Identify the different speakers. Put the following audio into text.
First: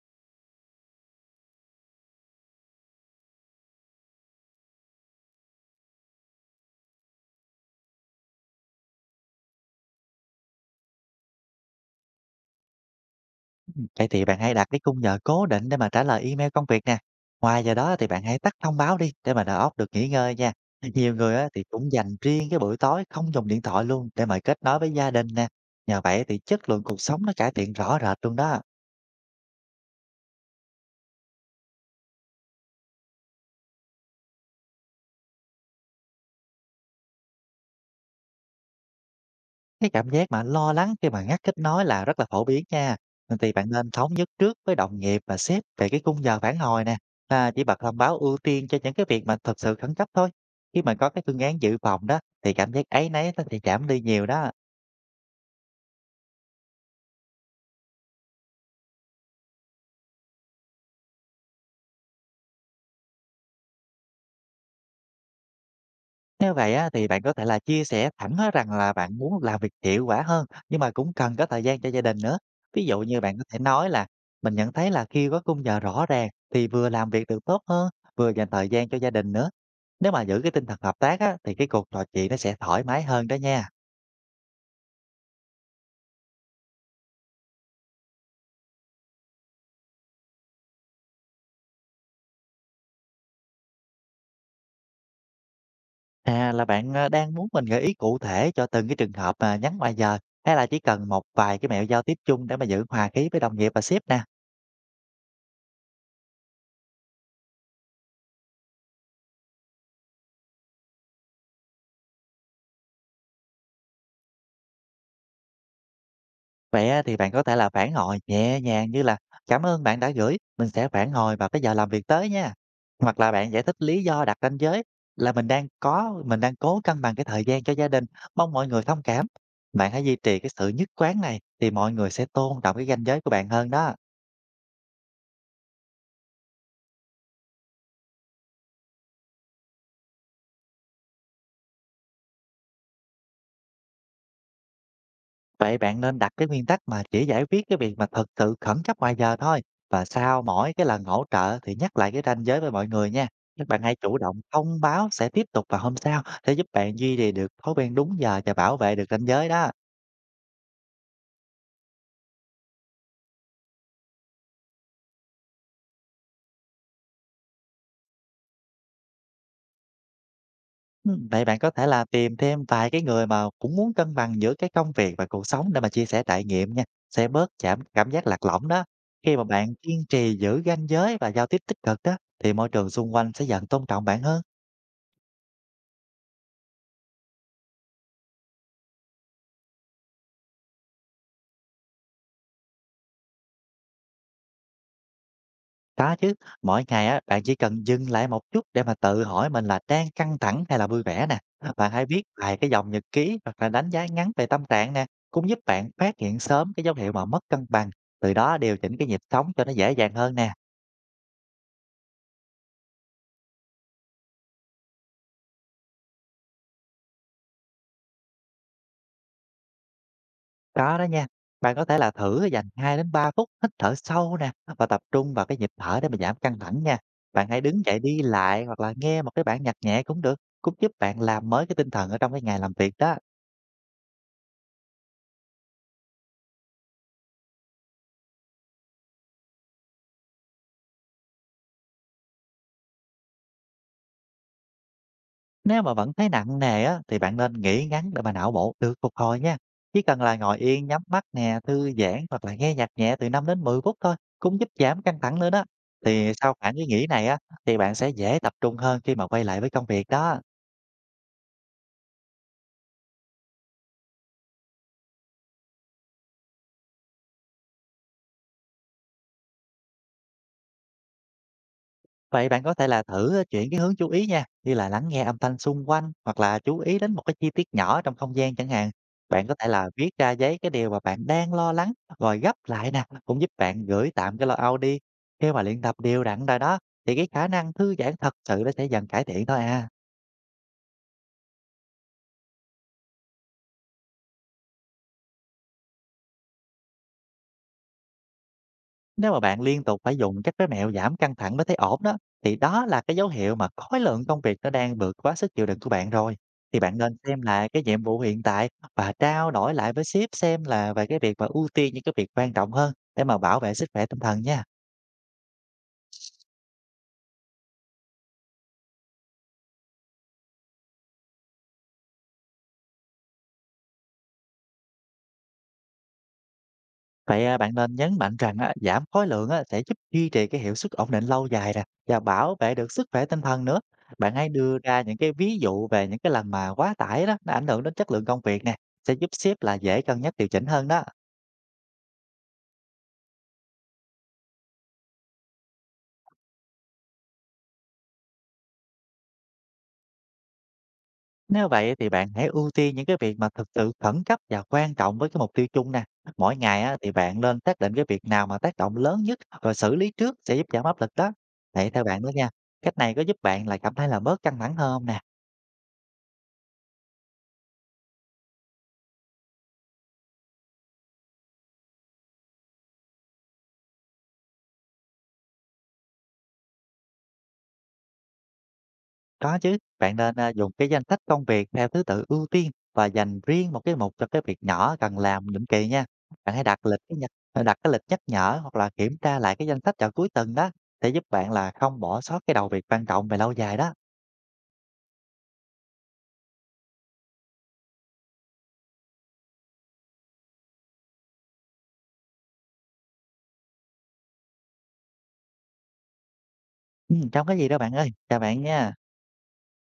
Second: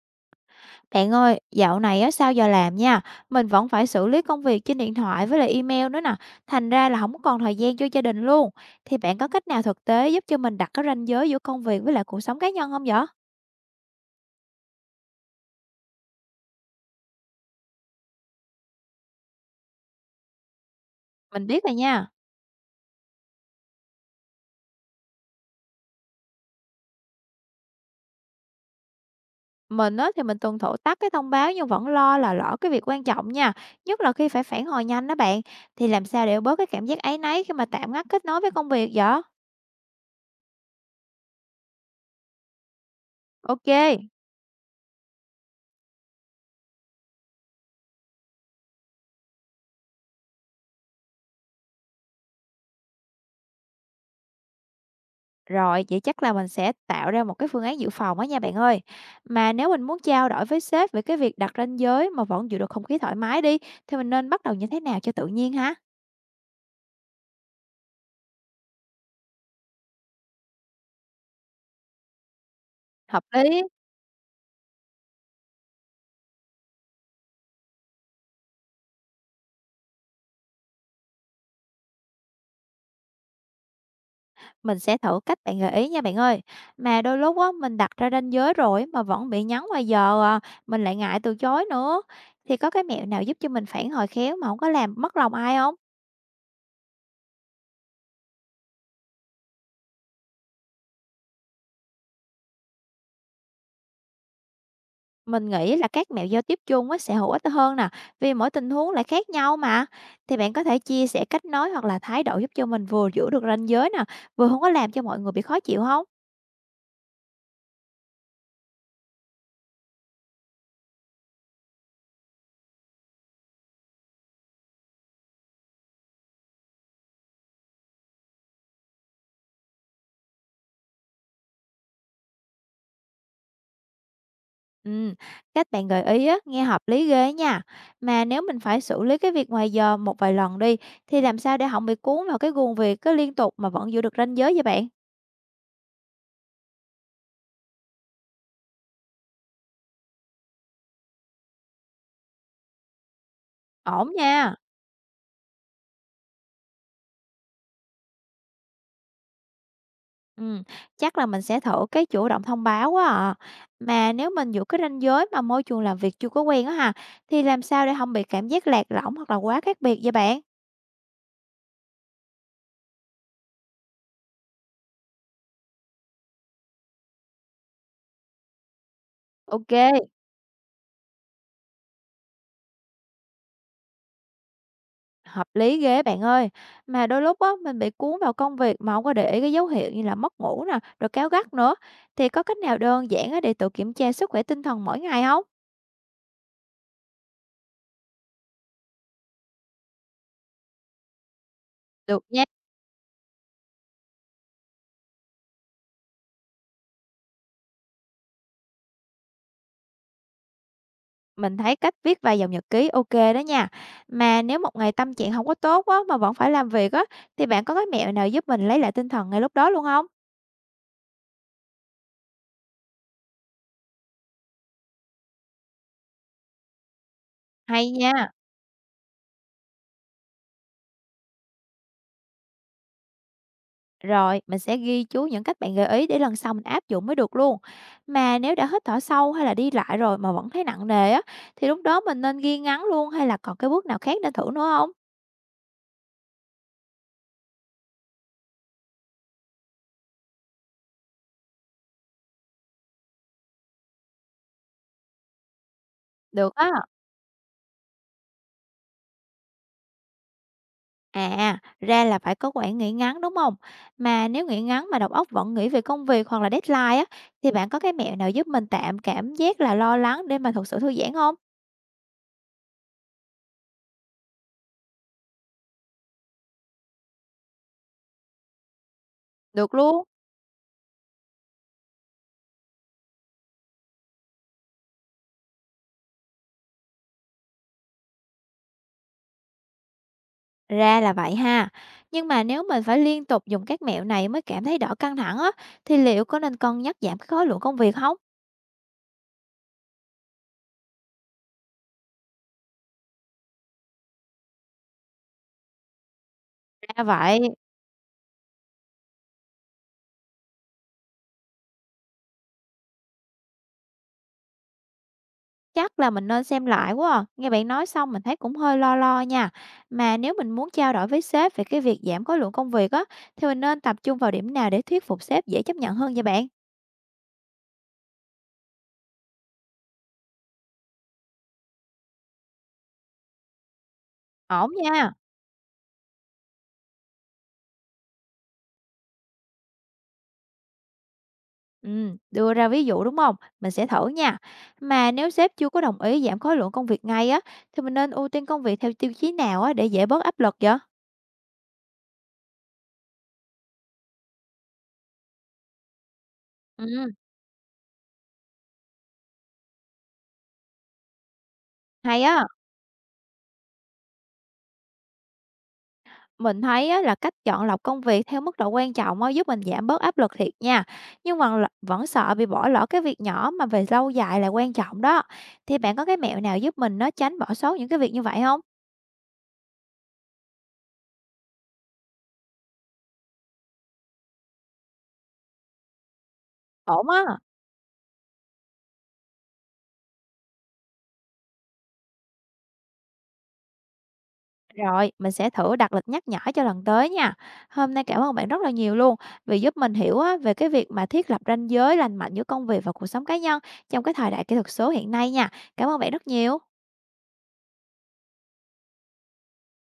Speaker 1: Bạn ơi, dạo này á sau giờ làm nha, mình vẫn phải xử lý công việc trên điện thoại với lại email nữa nè, thành ra là không còn thời gian cho gia đình luôn. Thì bạn có cách nào thực tế giúp cho mình đặt cái ranh giới giữa công việc với lại cuộc sống cá nhân không vậy?
Speaker 2: Vậy thì bạn hãy đặt cái khung giờ cố định để mà trả lời email công việc nè. Ngoài giờ đó thì bạn hãy tắt thông báo đi để mà đầu óc được nghỉ ngơi nha. Nhiều người
Speaker 1: Mình
Speaker 2: á, thì
Speaker 1: biết rồi
Speaker 2: cũng
Speaker 1: nha.
Speaker 2: dành riêng cái buổi tối không dùng điện thoại luôn để mà kết nối với gia đình nè. Nhờ vậy thì chất lượng cuộc sống nó cải thiện rõ rệt luôn đó.
Speaker 1: Mình á thì mình tuân thủ tắt cái thông báo nhưng vẫn lo là lỡ cái việc quan trọng nha, nhất là khi phải phản hồi nhanh đó bạn. Thì làm sao để bớt cái cảm giác áy náy khi mà tạm ngắt kết nối với công việc vậy?
Speaker 2: Cái cảm giác mà lo lắng khi mà ngắt kết nối là rất là phổ biến nha. Thì bạn nên
Speaker 1: Ok.
Speaker 2: thống nhất trước với đồng nghiệp và sếp về cái khung giờ phản hồi nè. À, chỉ bật thông báo ưu tiên cho những cái việc mà thật sự khẩn cấp thôi. Khi mà có cái phương án dự phòng đó thì cảm giác áy náy nó sẽ giảm đi nhiều đó.
Speaker 1: Rồi, vậy chắc là mình sẽ tạo ra một cái phương án dự phòng á nha bạn ơi. Mà nếu mình muốn trao đổi với sếp về cái việc đặt ranh giới mà vẫn giữ được không khí thoải mái đi, thì mình nên bắt đầu như thế nào cho tự nhiên hả?
Speaker 2: Nếu vậy á, thì bạn có thể là chia sẻ thẳng á rằng là bạn muốn làm việc hiệu quả hơn, nhưng mà cũng cần có thời gian cho gia đình nữa. Ví dụ như
Speaker 1: Hợp
Speaker 2: bạn có thể
Speaker 1: lý,
Speaker 2: nói là mình nhận thấy là khi có khung giờ rõ ràng thì vừa làm việc được tốt hơn, vừa dành thời gian cho gia đình nữa. Nếu mà giữ cái tinh thần hợp tác á, thì cái cuộc trò chuyện nó sẽ thoải mái hơn đó nha.
Speaker 1: mình sẽ thử cách bạn gợi ý nha bạn ơi. Mà đôi lúc á, mình đặt ra ranh giới rồi mà vẫn bị nhắn ngoài giờ à, mình lại ngại từ chối nữa. Thì có cái mẹo nào giúp cho mình phản hồi khéo mà không có làm mất lòng ai không?
Speaker 2: À, là bạn đang muốn mình gợi ý cụ thể cho từng cái trường hợp mà nhắn ngoài giờ, hay là chỉ cần một vài cái mẹo giao tiếp chung để mà giữ hòa khí với đồng nghiệp và sếp nè.
Speaker 1: Mình nghĩ là các mẹo giao tiếp chung á sẽ hữu ích hơn nè, vì mỗi tình huống lại khác nhau mà. Thì bạn có thể chia sẻ cách nói hoặc là thái độ giúp cho mình vừa giữ được ranh giới nè, vừa không có làm cho mọi người bị khó chịu không?
Speaker 2: Vậy á, thì bạn có thể là phản hồi nhẹ nhàng, như là: cảm ơn bạn đã gửi, mình sẽ phản hồi vào cái giờ làm việc tới nha. Hoặc là bạn giải thích lý do đặt ranh giới là mình đang có, mình đang cố cân bằng cái thời gian cho gia đình, mong mọi người thông cảm. Bạn hãy duy trì cái sự nhất quán này thì mọi người sẽ tôn trọng cái ranh giới của bạn hơn đó.
Speaker 1: Ừm, cách bạn gợi ý á, nghe hợp lý ghê nha. Mà nếu mình phải xử lý cái việc ngoài giờ một vài lần đi, thì làm sao để không bị cuốn vào cái guồng việc cứ liên tục mà vẫn giữ được ranh giới vậy bạn?
Speaker 2: Vậy bạn nên đặt cái nguyên tắc mà chỉ giải quyết cái việc mà thực sự khẩn cấp ngoài giờ thôi. Và sau mỗi cái lần hỗ trợ thì nhắc lại cái ranh giới với mọi người nha. Các bạn hãy
Speaker 1: Ổn
Speaker 2: chủ động
Speaker 1: nha.
Speaker 2: thông báo sẽ tiếp tục vào hôm sau để giúp bạn duy trì được thói quen đúng giờ và bảo vệ được ranh giới đó.
Speaker 1: Ừm, chắc là mình sẽ thử cái chủ động thông báo quá à. Mà nếu mình giữ cái ranh giới mà môi trường làm việc chưa có quen á ha, thì làm sao để không bị cảm giác lạc lõng hoặc là quá khác biệt vậy bạn?
Speaker 2: Ừ, vậy bạn có thể là tìm thêm vài cái người mà cũng muốn cân bằng giữa cái công việc và cuộc sống để mà chia sẻ trải nghiệm nha. Sẽ bớt giảm cảm giác lạc lõng đó. Khi mà
Speaker 1: Ok,
Speaker 2: bạn kiên trì giữ ranh giới và giao tiếp tích cực đó, thì môi trường xung quanh sẽ dần tôn trọng bạn hơn.
Speaker 1: hợp lý ghê bạn ơi. Mà đôi lúc á, mình bị cuốn vào công việc mà không có để ý cái dấu hiệu như là mất ngủ nè, rồi cáu gắt nữa. Thì có cách nào đơn giản á để tự kiểm tra sức khỏe tinh thần mỗi ngày không?
Speaker 2: Có chứ, mỗi ngày á, bạn chỉ cần dừng lại một chút để mà tự hỏi mình là đang căng thẳng hay là vui vẻ nè. Bạn hãy viết
Speaker 1: Được nha.
Speaker 2: vài cái dòng nhật ký hoặc là đánh giá ngắn về tâm trạng nè, cũng giúp bạn phát hiện sớm cái dấu hiệu mà mất cân bằng, từ đó điều chỉnh cái nhịp sống cho nó dễ dàng hơn nè.
Speaker 1: Mình thấy cách viết vài dòng nhật ký ok đó nha. Mà nếu một ngày tâm trạng không có tốt á, mà vẫn phải làm việc á, thì bạn có cái mẹo nào giúp mình lấy lại tinh thần ngay lúc đó luôn không?
Speaker 2: Có đó nha. Bạn có thể là thử dành 2 đến 3 phút hít thở sâu nè, và tập trung vào cái nhịp thở để mà giảm căng thẳng nha. Bạn hãy đứng
Speaker 1: Hay
Speaker 2: dậy đi
Speaker 1: nha.
Speaker 2: lại hoặc là nghe một cái bản nhạc nhẹ cũng được, cũng giúp bạn làm mới cái tinh thần ở trong cái ngày làm việc đó.
Speaker 1: Rồi, mình sẽ ghi chú những cách bạn gợi ý để lần sau mình áp dụng mới được luôn. Mà nếu đã hít thở sâu hay là đi lại rồi mà vẫn thấy nặng nề á, thì lúc đó mình nên ghi ngắn luôn hay là còn cái bước nào khác để thử nữa không?
Speaker 2: Nếu mà vẫn thấy nặng nề á, thì bạn nên nghỉ ngắn để mà não bộ được phục hồi nha. Chỉ cần là ngồi yên, nhắm mắt nè, thư giãn hoặc là nghe nhạc nhẹ từ 5 đến 10 phút thôi, cũng giúp giảm căng thẳng nữa đó. Thì sau
Speaker 1: Được á.
Speaker 2: khoảng cái nghỉ này á, thì bạn sẽ dễ tập trung hơn khi mà quay lại với công việc đó.
Speaker 1: À, ra là phải có khoảng nghỉ ngắn, đúng không? Mà nếu nghỉ ngắn mà đầu óc vẫn nghĩ về công việc hoặc là deadline á, thì bạn có cái mẹo nào giúp mình tạm cảm giác là lo lắng để mà thực sự thư giãn không?
Speaker 2: Vậy bạn có thể là thử, chuyển cái hướng chú ý nha, như là lắng nghe âm thanh xung quanh hoặc là chú ý đến một cái chi tiết nhỏ trong không gian chẳng hạn. Bạn có thể
Speaker 1: Được
Speaker 2: là
Speaker 1: luôn.
Speaker 2: viết ra giấy cái điều mà bạn đang lo lắng rồi gấp lại nè, cũng giúp bạn gửi tạm cái lo âu đi. Khi mà luyện tập đều đặn rồi đó, thì cái khả năng thư giãn thật sự nó sẽ dần cải thiện thôi à.
Speaker 1: Ra là vậy ha. Nhưng mà nếu mình phải liên tục dùng các mẹo này mới cảm thấy đỡ căng thẳng á, thì liệu có nên cân nhắc giảm cái khối lượng công việc không?
Speaker 2: Nếu mà bạn liên tục phải dùng các cái mẹo giảm căng thẳng mới thấy ổn đó, thì đó là cái dấu hiệu mà khối lượng công việc nó đang vượt quá sức chịu đựng của bạn rồi. Thì bạn
Speaker 1: Ra
Speaker 2: nên
Speaker 1: vậy.
Speaker 2: xem lại cái nhiệm vụ hiện tại và trao đổi lại với sếp xem là về cái việc mà ưu tiên những cái việc quan trọng hơn để mà bảo vệ sức khỏe tinh thần nha.
Speaker 1: Chắc là mình nên xem lại quá à. Nghe bạn nói xong mình thấy cũng hơi lo lo nha. Mà nếu mình muốn trao đổi với sếp về cái việc giảm khối lượng công việc á, thì mình nên tập trung vào điểm nào để thuyết phục sếp dễ chấp nhận hơn vậy bạn?
Speaker 2: Vậy à, bạn nên nhấn mạnh rằng á, giảm khối lượng á, sẽ giúp duy trì cái hiệu suất ổn định lâu dài nè và bảo vệ được sức khỏe tinh thần nữa. Bạn hãy
Speaker 1: Ổn
Speaker 2: đưa ra
Speaker 1: nha.
Speaker 2: những cái ví dụ về những cái lần mà quá tải đó nó ảnh hưởng đến chất lượng công việc nè, sẽ giúp sếp là dễ cân nhắc điều chỉnh hơn đó.
Speaker 1: Ừ, đưa ra ví dụ đúng không? Mình sẽ thử nha. Mà nếu sếp chưa có đồng ý giảm khối lượng công việc ngay á, thì mình nên ưu tiên công việc theo tiêu chí nào á để dễ bớt áp lực vậy?
Speaker 2: Nếu vậy thì bạn hãy ưu tiên những cái việc mà thực sự khẩn cấp và quan trọng với cái mục tiêu chung nè. Mỗi ngày á, thì
Speaker 1: Ừ,
Speaker 2: bạn nên xác định cái việc nào mà tác động lớn nhất rồi xử lý trước sẽ giúp giảm áp lực đó. Vậy theo bạn
Speaker 1: hay
Speaker 2: đó
Speaker 1: á.
Speaker 2: nha, cách này có giúp bạn là cảm thấy là bớt căng thẳng hơn không nè?
Speaker 1: Mình thấy á, là cách chọn lọc công việc theo mức độ quan trọng á, giúp mình giảm bớt áp lực thiệt nha. Nhưng mà vẫn sợ bị bỏ lỡ cái việc nhỏ mà về lâu dài là quan trọng đó. Thì bạn có cái mẹo nào giúp mình nó tránh bỏ sót những cái việc như vậy không?
Speaker 2: Có chứ, bạn nên à, dùng cái danh sách công việc theo thứ tự ưu tiên và dành riêng một cái mục cho cái việc nhỏ cần làm định kỳ nha. Bạn hãy đặt lịch
Speaker 1: Ổn
Speaker 2: cái
Speaker 1: á.
Speaker 2: nhật, à, đặt cái lịch nhắc nhở hoặc là kiểm tra lại cái danh sách vào cuối tuần đó, sẽ giúp bạn là không bỏ sót cái đầu việc quan trọng về lâu dài đó.
Speaker 1: Rồi, mình sẽ thử đặt lịch nhắc nhở cho lần tới nha. Hôm nay cảm ơn bạn rất là nhiều luôn vì giúp mình hiểu á, về cái việc mà thiết lập ranh giới lành mạnh giữa công việc và cuộc sống cá nhân trong cái thời đại kỹ thuật số hiện nay nha. Cảm ơn bạn rất nhiều.
Speaker 2: Hông có gì đâu bạn ơi, chào bạn nha.